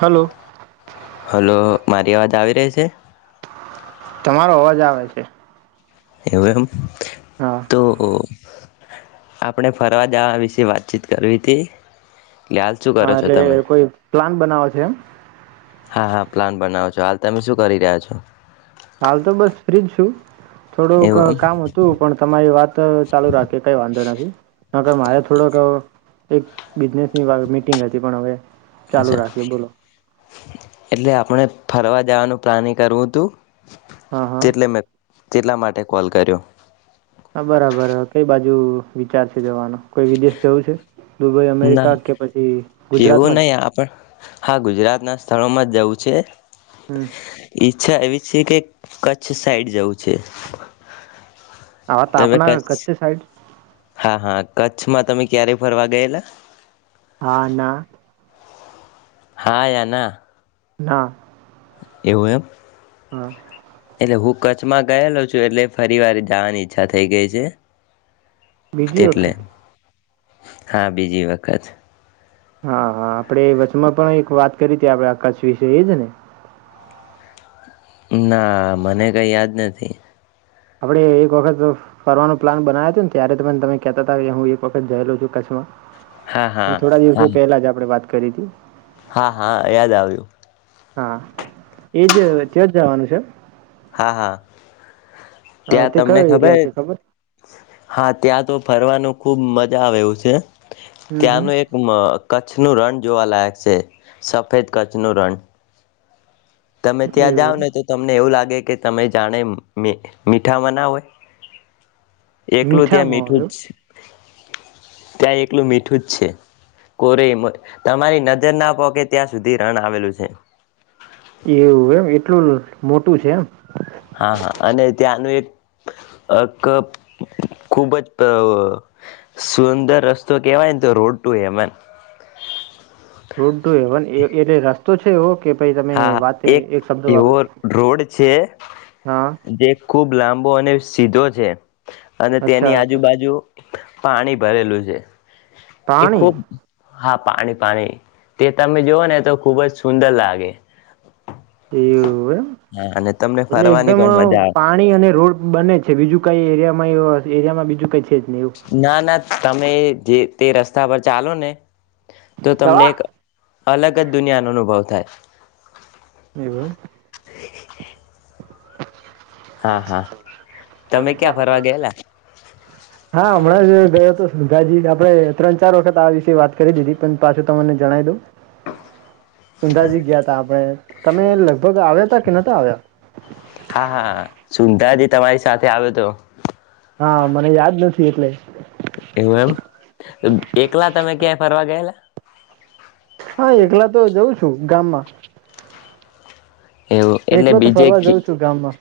Hello hello. મારી અવાજ આવી રહી છે? મારો અવાજ આવે. એવું એમ. હા તો આપણે ફરવા જવા વિશે વાતચીત કરવી હતી. એટલે હાલ શું કરો હા છો એટલે તમે કોઈ પ્લાન બનાવો છે એમ. હા હા પ્લાન બનાવો છો હાલ તમે શું કરી રહ્યા છો? હાલ તો બસ ફ્રીજ છું. થોડુંક એવું કામ હતું પણ તમારી વાત ચાલુ રાખી કઈ વાંધો નથી ન કર મારે થોડોક [unintelligible] બિઝનેસની વા મીટિંગ હતી પણ હવે એમ ચાલુ અચ્છા રાખીએ બોલો. એટલે આપણે ફરવા જવાનું પ્લાનિ કરવું તું. હા હા તેટલે મે તેટલા માટે કોલ કર્યો. હા, બરાબર કઈ બાજ. જુ વિચાર છે જવાનો? કોઈ વિદેશ જવું છે? દુબઈ, ના અમેરિકા કે પછી એવું ગુજરાતમાં જ? નહીં આપણ હા, ગુજરાતના સ્થળોમાં જ જવું છે. હમ ઈચ્છા એવી છે કે કચ્છ સાઈડ જવું છે. હા, ત તમે આપના કચ્છ કચ્છી સાઈડ હા હા કચ્છમાં તમે ક્યારે ફરવા ગયેલા? હા ના. હા યા ના? ના. એવું એમ? હા. હુ કચ્છમાં ગયેલો છું એટલે ફરી વાર જાવાની ઈચ્છા થઈ ગઈ છે. બીજી એટલે વખત? હા, બીજી વખત. હા હા આપડે વચમાં પણ એક વાત કરી તી આપડા કચ્છ વિશે એ જ ને? ના, મને કઈ યાદ નથી. હવડે એક વખત ફરવાનો પ્લાન બનાયો તો ન ત્યારે તમેન-તમે કેતા તા એ હું એક વખત જયેલો છું કચ્છમાં. હા હા પણ થોડા હા દિવસો પહેલા જ આપણે વાત કરી તી. હા હા યાદ આવ્યું. હા, એ જે તેજ જવાનું છે? હા હા. અ, ત્યાં તે તમને કયો એરિયા ખબર? છે હા, ત્યાં તો ફરવાનું ખુબ મજા આવે એવું છે. હમ હમ ત્યાંનું એક મ-કચ્છ છનું રણ જોવાલાયક છે, સફેદ કચ્છનું રણ. તમે ત્યાં એવું જાઓને તો તમને એવું લાગે કે તમે જાણે મી-મીઠામાં ના ઓય? એમ એકલું ત્યાં મીઠામાં મીઠું આવ્યો છ ત્યાં એકલું મીઠું જ છે. કોરે મ તમારી નજર ના પોકે ત્યાં સુધી રણ આવેલું છે. એવું એમ? એટલું મોટું છે એમ? હા હા અને ત્યાંનું એક ખુબ જ સુંદર રસ્તો કેહેવાયને તો રોું એમન રોડડુ એવન એ ર રસ્તા તો છે ઓ હા એક એવો રોડ છે હા જે ખુબ લાંબો બ અને સીધો છે. અને અચ્છા તેની અચ્છા આજુબાજુ પાણી ભરેલું છે. એ પાણી ખૂબ હા પાણી પાણી તે તમે જોઓ ને તો ખુબ જ સુંદર લાગે. [inaudible] એવું હા અને તમને એમ એટલે ફરવાની એકદમ પણ મજા આવે પાણી અને રોડ બને છે બીજું કઈ એરિયા માં એરિયામાં બીજું કઈ છે જ નહી એવું. ના ના તમે જે તે રસ્તા પર ચાલો ને તો તમને દવા એક અલગ જ દુનિયાનોો અનુભવ થાય એવું [inaudible] હા તમે ક્યાં ફરવા ગયેલા હમણાં જ ગયો હતો ગાજી આપે ત્રણ ચાર વખત આવી વાત કરી દીધી પણ પાછ તમને જણાવ દઉં સુંદાજી ગયા તા આપણેે તમે લગભગ આવ્યા તા કે નતા આવ્યા સુંંધાજી તમારી સાથે આવ્યો તો હા મને યાદ નથી એટલે એવું એમ એકલા તમે ક્યાંય ફરવા ગયેલા હા એકલા તો જઉં છું ગામમાં એવું એટલે એકલો તો બીજે ફરવા જઉં છું ગામમાં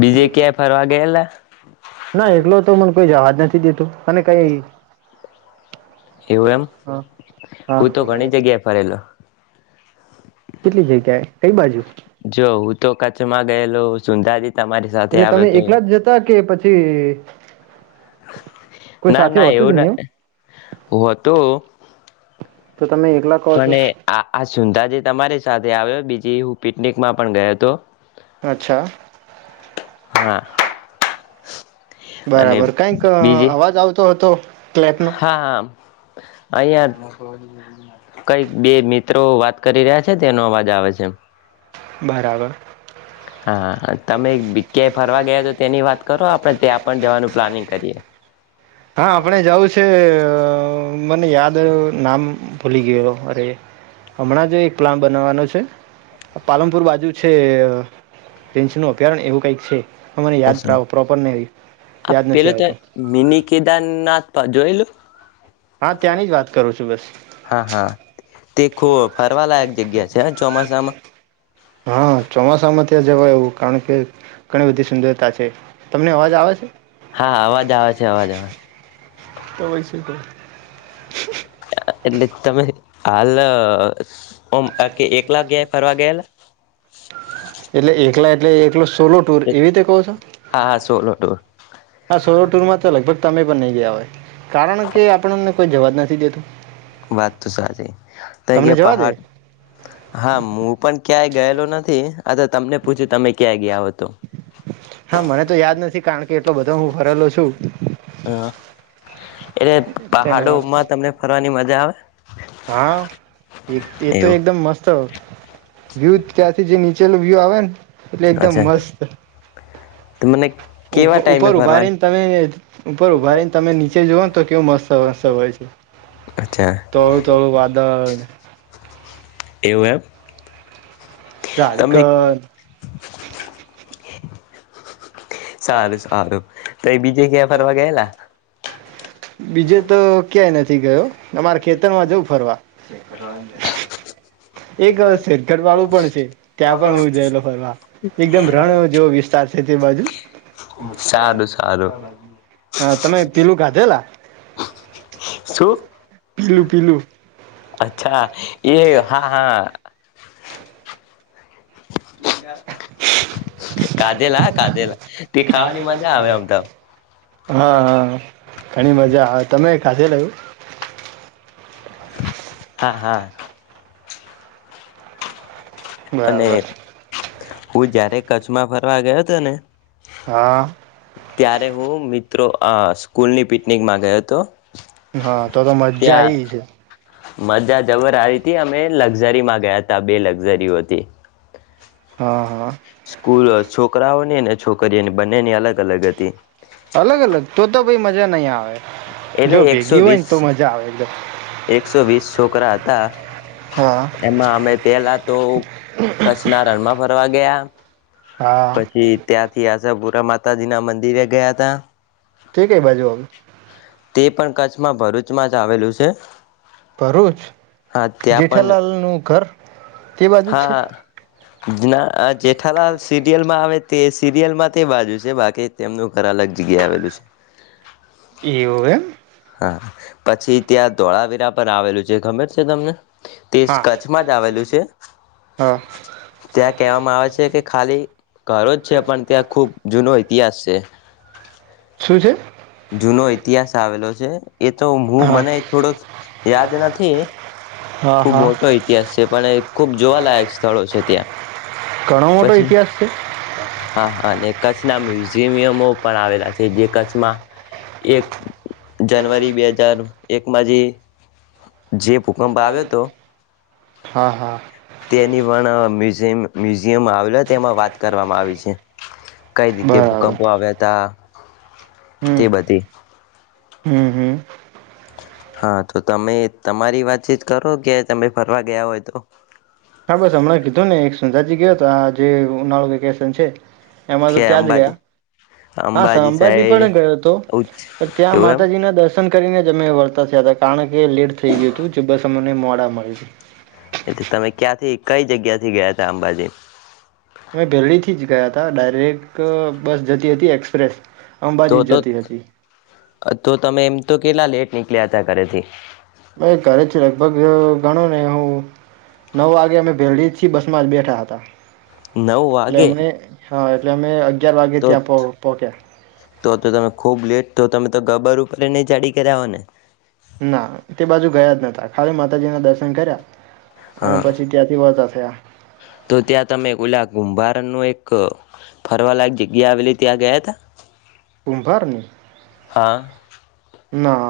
બીજે ક્યાંય ફરવા ગયેલા ના એકલો તો મને કોઈ જવાજ નથી દેતો અને કઈ એવું એમ હા હા હું તો ઘણી જગ્યાએ ફરેલો. ક બાજું જો હું તો કાચ મા ગયેલોું સુંંધર દ એટલે તમે એકલા જ જતા કે પછી છે ના ના એવું ના હતું તો તમે એકલા કહો છો. પણ આ આ સુંંધા જે તમારી સાથે આવે બીજ હું પિકનિક માં પણ ગયો હતો અચ્છા હા અને બરાબર કઈક બીજી અવાજ આવતો હતો ક્લેપનો હા હા અહં કંઈક બે મિત્રો વાત કરી રહ્યા છે તેનો અવાજ આવે છે બરાબર હા તમે ક્યાંય ફરવા ગયા તો તેની વાત કરો આપણે ત્યાં પણ જવાનું પ્લાનિંગ કરીએ હા આપડ જવું છે મને યાદ ર નામ ભૂલી ગયો અરે હમણાં જો એક્લામ બનાવાનો [unintelligible] પાલનપુર બાજુ છે [inaudible] ર ન અભયારણ્ય એવું કઈક છે મને યાદ પ્રોપર આ યાદ નથી આવતું પજોવેલ હા ત્યાંની જ વાત કરું છું બસ હા હા તે ખો ફરવાલાયક જગ્યા છે ચોમાસામાં એ જવાય એવું કારણ કે ઘણી બધી સુંદરતા છે તમને અવાજ આવે છે હા અવાજ આવે છે અવાજ આવે છે તો વૈ શ તો એટલે તમે હાલ ઓમ કે એટલે એકલા ગયા ફરવા ગયેલા? એકલા એટલે એકલો સોલો ટુર એવી રીતે કહો છો. હા હા સોલો ટુર હ સોર ટૂર માત્ર લગભગ તમે પણ નહી ગયા હોય. કારણ કે આપણને કોઈ જવાબ નથી દેતું. વાત તો સાચી ત કે તમને જવા દે પહાડ હા હું પણ ક્યાંય ગયેલો નથી આા તો તમને પૂછ્યું તમે ક્યાં ગયા હો તો હા મને તો યાદ નથી કારણ કે એટલો બધો હું ભરેલો છું હા એટલે તેના માટે પહાડોમાં તમને ફરવાની મજા બ આવે હા એક એ તો એવું એકદમ મસ્ત વ્યૂ ત્યાંથી જે નીચેલ વ્યૂ આવે ને એટલે એકદમ અચ્છા મસ્ત મને કેવા ટાઈમે ઉપર ઉભા ફરવાની રને તમે ઉપર ઉભા રને તમે નીચે જવ ને તો કેવું મસ્ત હોય છે અચ્છા તો એવું એપ ઝારખંડ હ સારું સારું તો એ બીજે ક્યાં ફરવા ગયેલા? બીજે તો ક્યાંય નથી હતી ગયો તમારે ખેતર માં જવું ફરવા એક શેરગર વાળું પણ છે ત્યાં પણ હું જયેલો ફરવા એકદમ રણ જેવો વિસ્તાર છે તે બાજુ સારું સારું હ તમે પીલું કાધેલા શું? પીલું પીલું અચ્છા એ હા. હાા. કાધેલા હા કાધેલા તે ખાવાની મજા આવે આમ તો હા હા ઘણી મજા આવે તમે ખાધલું. [inaudible] હા હા. [inaudible] અને બરાબર. હું જયારે કચ્છમાં ફરવા ગયો હતો ને. હા ત્યારે હું મિત્રો. આ સ્કૂલની પિકનિકમાં ગયો હતો. હા તો તો મજા ત્યાં એ છે. મજા જવર આવી હતી અમે લક્ઝરી માં ગયા ત બે લક્ઝરીઓથી. હા હા. સ્કૂલ છોકરાઓ ને ને. છોકરીઓ અને બંનેની અલગ અલગ હતી. અલગ અલગ તો તો ભાઈ મજા નહી આવે એટલે જો એકસો ભેગી હોય વીસ ને તો મજા આવે એકદમ એકસો વીસ છોકરા હતા હા એમાં અમે પેલા તો કચ્છના રણમાં ફરવા ગયા. હા પછી ત્યાંથી આજ. માતાજી ના મંદિરે ગયા હતા. ઠીક એ બાજુ અ. તે પણ કચ્છમાં ભરૂચમાં જ આવેલું છે. ભરૂચ હા ત્યાં પણ જેઠાલાલ નું ઘર. તે બાજુ છે હા જેઠાલાલ સિરિયલ માં આવે. તે સિરિયલ માં તે બાજુ છે બાકી તેમનું ઘર અલગ જગ્યા આવેલું છે એવું એમ હા પછી ત્યાં ધોળાવીરા, પર આવેલું છે ખબર છે તમને. તે હા કચ્છમાં જ આવેલું છે હા ત્યાં કહેવામાં આવે છે કે ખાલી ઘરો જ છે પણ ત્યાં ખુબ જૂનો ઇતિહાસ છે. શું છે જૂનો ઇતિહાસ આવેલો છે. એ તો હું હા મને થોડો યાદ નથી. હા ખુબ હા મોટો ઇતિહાસ છે પણ ખુબ જોવાલાયક સ્થળો છે ત્યાં ઘણો મોટો પછી ઇતિહાસ છે હા હા અને કછ. કચ્છના મ્યુઝિયમો પણ આવેલા છે જે કચ્છમાં. એક જાનુઆરી બે હજાર એક માજી જે ભૂકં્પ આવે હા હા તેની પણ મ્યુઝિયમ મીઝ જેમ આવેલો એમાં વાત કરવામાં આવી છે કઈ રીતે બરાબર ભૂકંપો આવ્યા હતા તે હમ બધ હમ હમ હા તો તમે તમારી વાતચીત કરો કે તમે ફરવા ગયા હોય તો હા બસ હમણાં કીધું ને એક સંંધાજી ગયો હતો આ જે ઉનાળુ વેકેશન છે એમાં તો કે ત્યાં જ ગયા અંબાજી હા અંબાજી પણ ગયો હતો પણ ત્યાં એવું એમ માતાજી ના દર્શન કરીને વર્તા થયા હતા કારણણે એ લેટ થઇ ગયું હતું જે બસ અમને મો ના મળ એટલે તમે ક્યાંથી કઈ જગ્યા થી ગયા ત અંબાજી અમે વહેલી થી જ ગયા હતા ડાયરેક્ટ બસ જતી હતી એક્સપ્રેસ તો અંબાજી જ તો જતી હતી તો તમે એમ તો કેલા લેટ નીકલ્યા હતા કરથી મેં ઘરે જ લગભગ ગણો ને હું નવ વાગે અમે ભેરડી થી બસ માં જ બેઠા હતા નવવાે ત મે અ તો તો તો તમે ખુબ લેટ તો તમે તો ગબર ઉપર ન ચડી કર્યા હો ને ના તે બાજુ ગયા જ ન ખાલી માતાજી ના દર્શન કર્યા અને હા પછી ત્યાંથી વધ [unintelligible] તો ત્યાં તમે ઓલા ગુંભાર નું એક ફરવાલાક જગ્યા આવેલી ત્યાં ગયા ત. કમભરની ના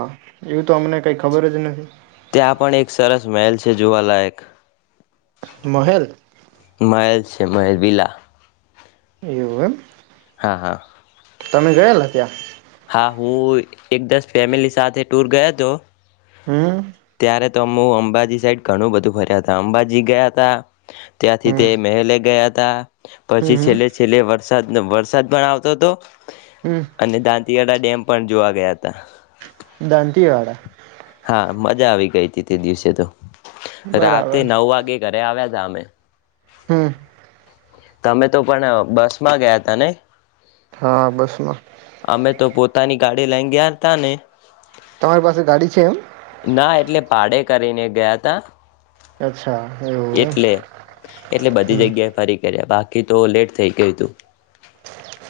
એવું તો અમને કઈ ખબર જ નથી. ત્યાં પણ એક સરસ મહેલ છે જોવાલાયક. મહેલ મહેલ છે મહેલ. બલા. એવું. [inaudible] તમે ગયેલ ત્યાં. હા હું એક દસ ફેમિલી સાથે ટૂર ગયો હતો [unintelligible] ત્યારે તોમું અંબાજી સાઈડ ઘણું બધું ફર્યા હતા અંબાજી ગયા ત ત્યાંથી તે હમ મહેલે ગયા [inaudible] પછી હમ હમ છેલ્લે છેલ્લે વરસાદ વરસાદ પણ આવતો હતો હમ અને દાંતિયાળ ડેમ પણ જોવા ગયા હતા [inaudible] દાંતીવાડા. હા મજા આવી ગઈ હતી તે દિવસે તો. રાતે બરાબર નવ વાગે ઘરે આવ્યા [inaudible] [inaudible] તમે તો પણ બસ માં ગયા તા ને. હા બસ માં. અમે તો પોતાની ગાડી લાંગયાર ત ને તમારી પાસે ગાડી છે એમ. ના એટલે ભાડે કરીને ગયા ત અચ્છા એવું એમ એટલે એટલે બધી હમ જગ્યાએ ફરી કર્યા બાકી ખી તો લેટ થઈ ગયું તું.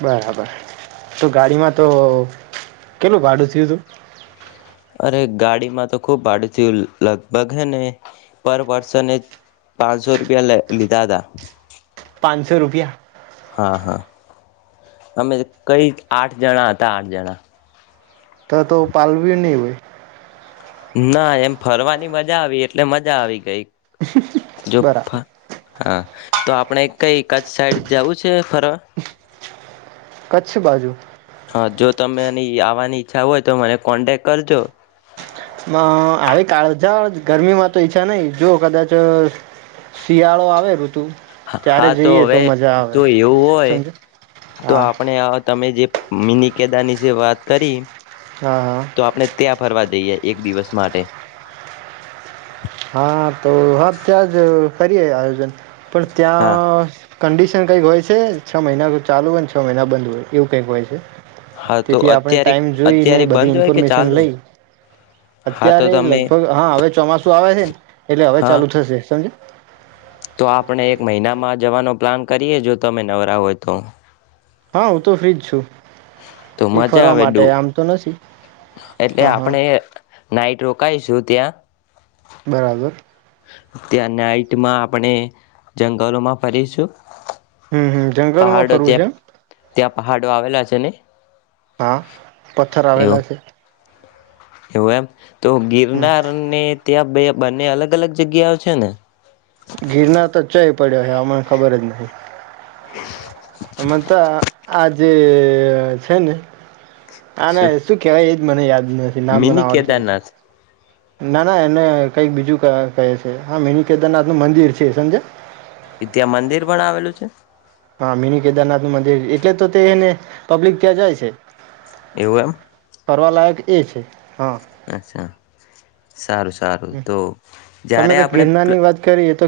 બરાબર તો ગાડીમાં તો કેટલું ભાડું થયું હતું. અરે ગાડીમાં તો ખૂબ ભાડું થયું લગભગ હે ને પર પર્સન પાંચસો રૂપિયા લીધા હતા પાંચસો રૂપિયા હા હા અમે કઈ આઠ જણા હતા આઠ જણા તો તો પલવી નહી હોય ના એમ ફરવાની મજા આવી એટલે મજા આવી ગઈ જો બરાબર હા તો આપણે કઈ કચ્ સાઈડ જવું છે ફર કચ્છ બાજુ તમે એની આવવાની ઈચ્છા હોય તો મને કોન્ટેક કરજો આવી કાળ જ ગરમી માં તો ઈચ્છા નહીિ જો કદાચ શિયાળો આવે ઋતુ ત્યારે હા તો જઈએ હવે મજા આવે તો એવું હોય સમજો તો હા આપણે તમે જે મિની કેદાની વાત કરી હા હા તો આપણે ત્યાં ફરવા દઈએ એક દિવસ માટે હા તો હા ત્યાં જ કરીએ આયોજન પણ હા ત્યાં કંડિશન કઈક હોય છે છ મહિના તો ચાલુ હોયને છ મહિના બંધ હોય એવું કંઈક હોય છે. હા તો તેથી આપણે અત્યારે ટાઈમ જોઈને અત્યારે બધી બંધ હોય કે ઈન્ફોર્મેશન ચાલુ લઈ હા તો અત્યારે તમે લગભગ હા હવે ચોમાસ. એટલે હવે હા ચાલુ થશે સમજ. તો આપણે એક જવાનો પ્લાન કરીએ જો તમે નવરા હોય તો. હા હું તો ફ્ર્રીજ છું. તો એ મજા ફરવા આવે ડુ માટે આમ તો નથી. એટલે હા હા આપણે નાઈટ રો. પકઈશું ત્યાં. બરાબર. ત્યા નાઈટમાં આપણે જંગલોમાં ફરીશું. હમ હમ જંગલમાં પહાડો ફરવું છે ત્યાં એમ ત્યાં પહાડો આવેલા છે ને. [inaudible] પથ્થર આવેલા એવું છે. [inaudible] તો હમ ગિરનારને ત્યાં બે. બંને અલગ અલગ જગ્યાઓ છે ને. ગિરના તો જ જય પડ્યો હ આમને ખબર જ નહી. [inaudible] મત. આ જેે છે ને. હા ના શું કેવાય. મને યાદ. નામ મને મિની આવડત કેદારનાથ ના ના એને. કઈક બીજું કહે છે હા મેની કેદારનાથ નું મંદિર છે સમજે. ત્યાં મંદિર પણ આવેલું છે. હા મિની કેદારનાથ નું મંદિર એટલે તો તે ને. પબ્લિક ત્યાં જાય છે. એવું એમ કરવા લાયક એ છે. હા અચ્છા સારું સારું તો તમે જ્યારે તો આપણે. ગિરનારની વાત કરી એ તો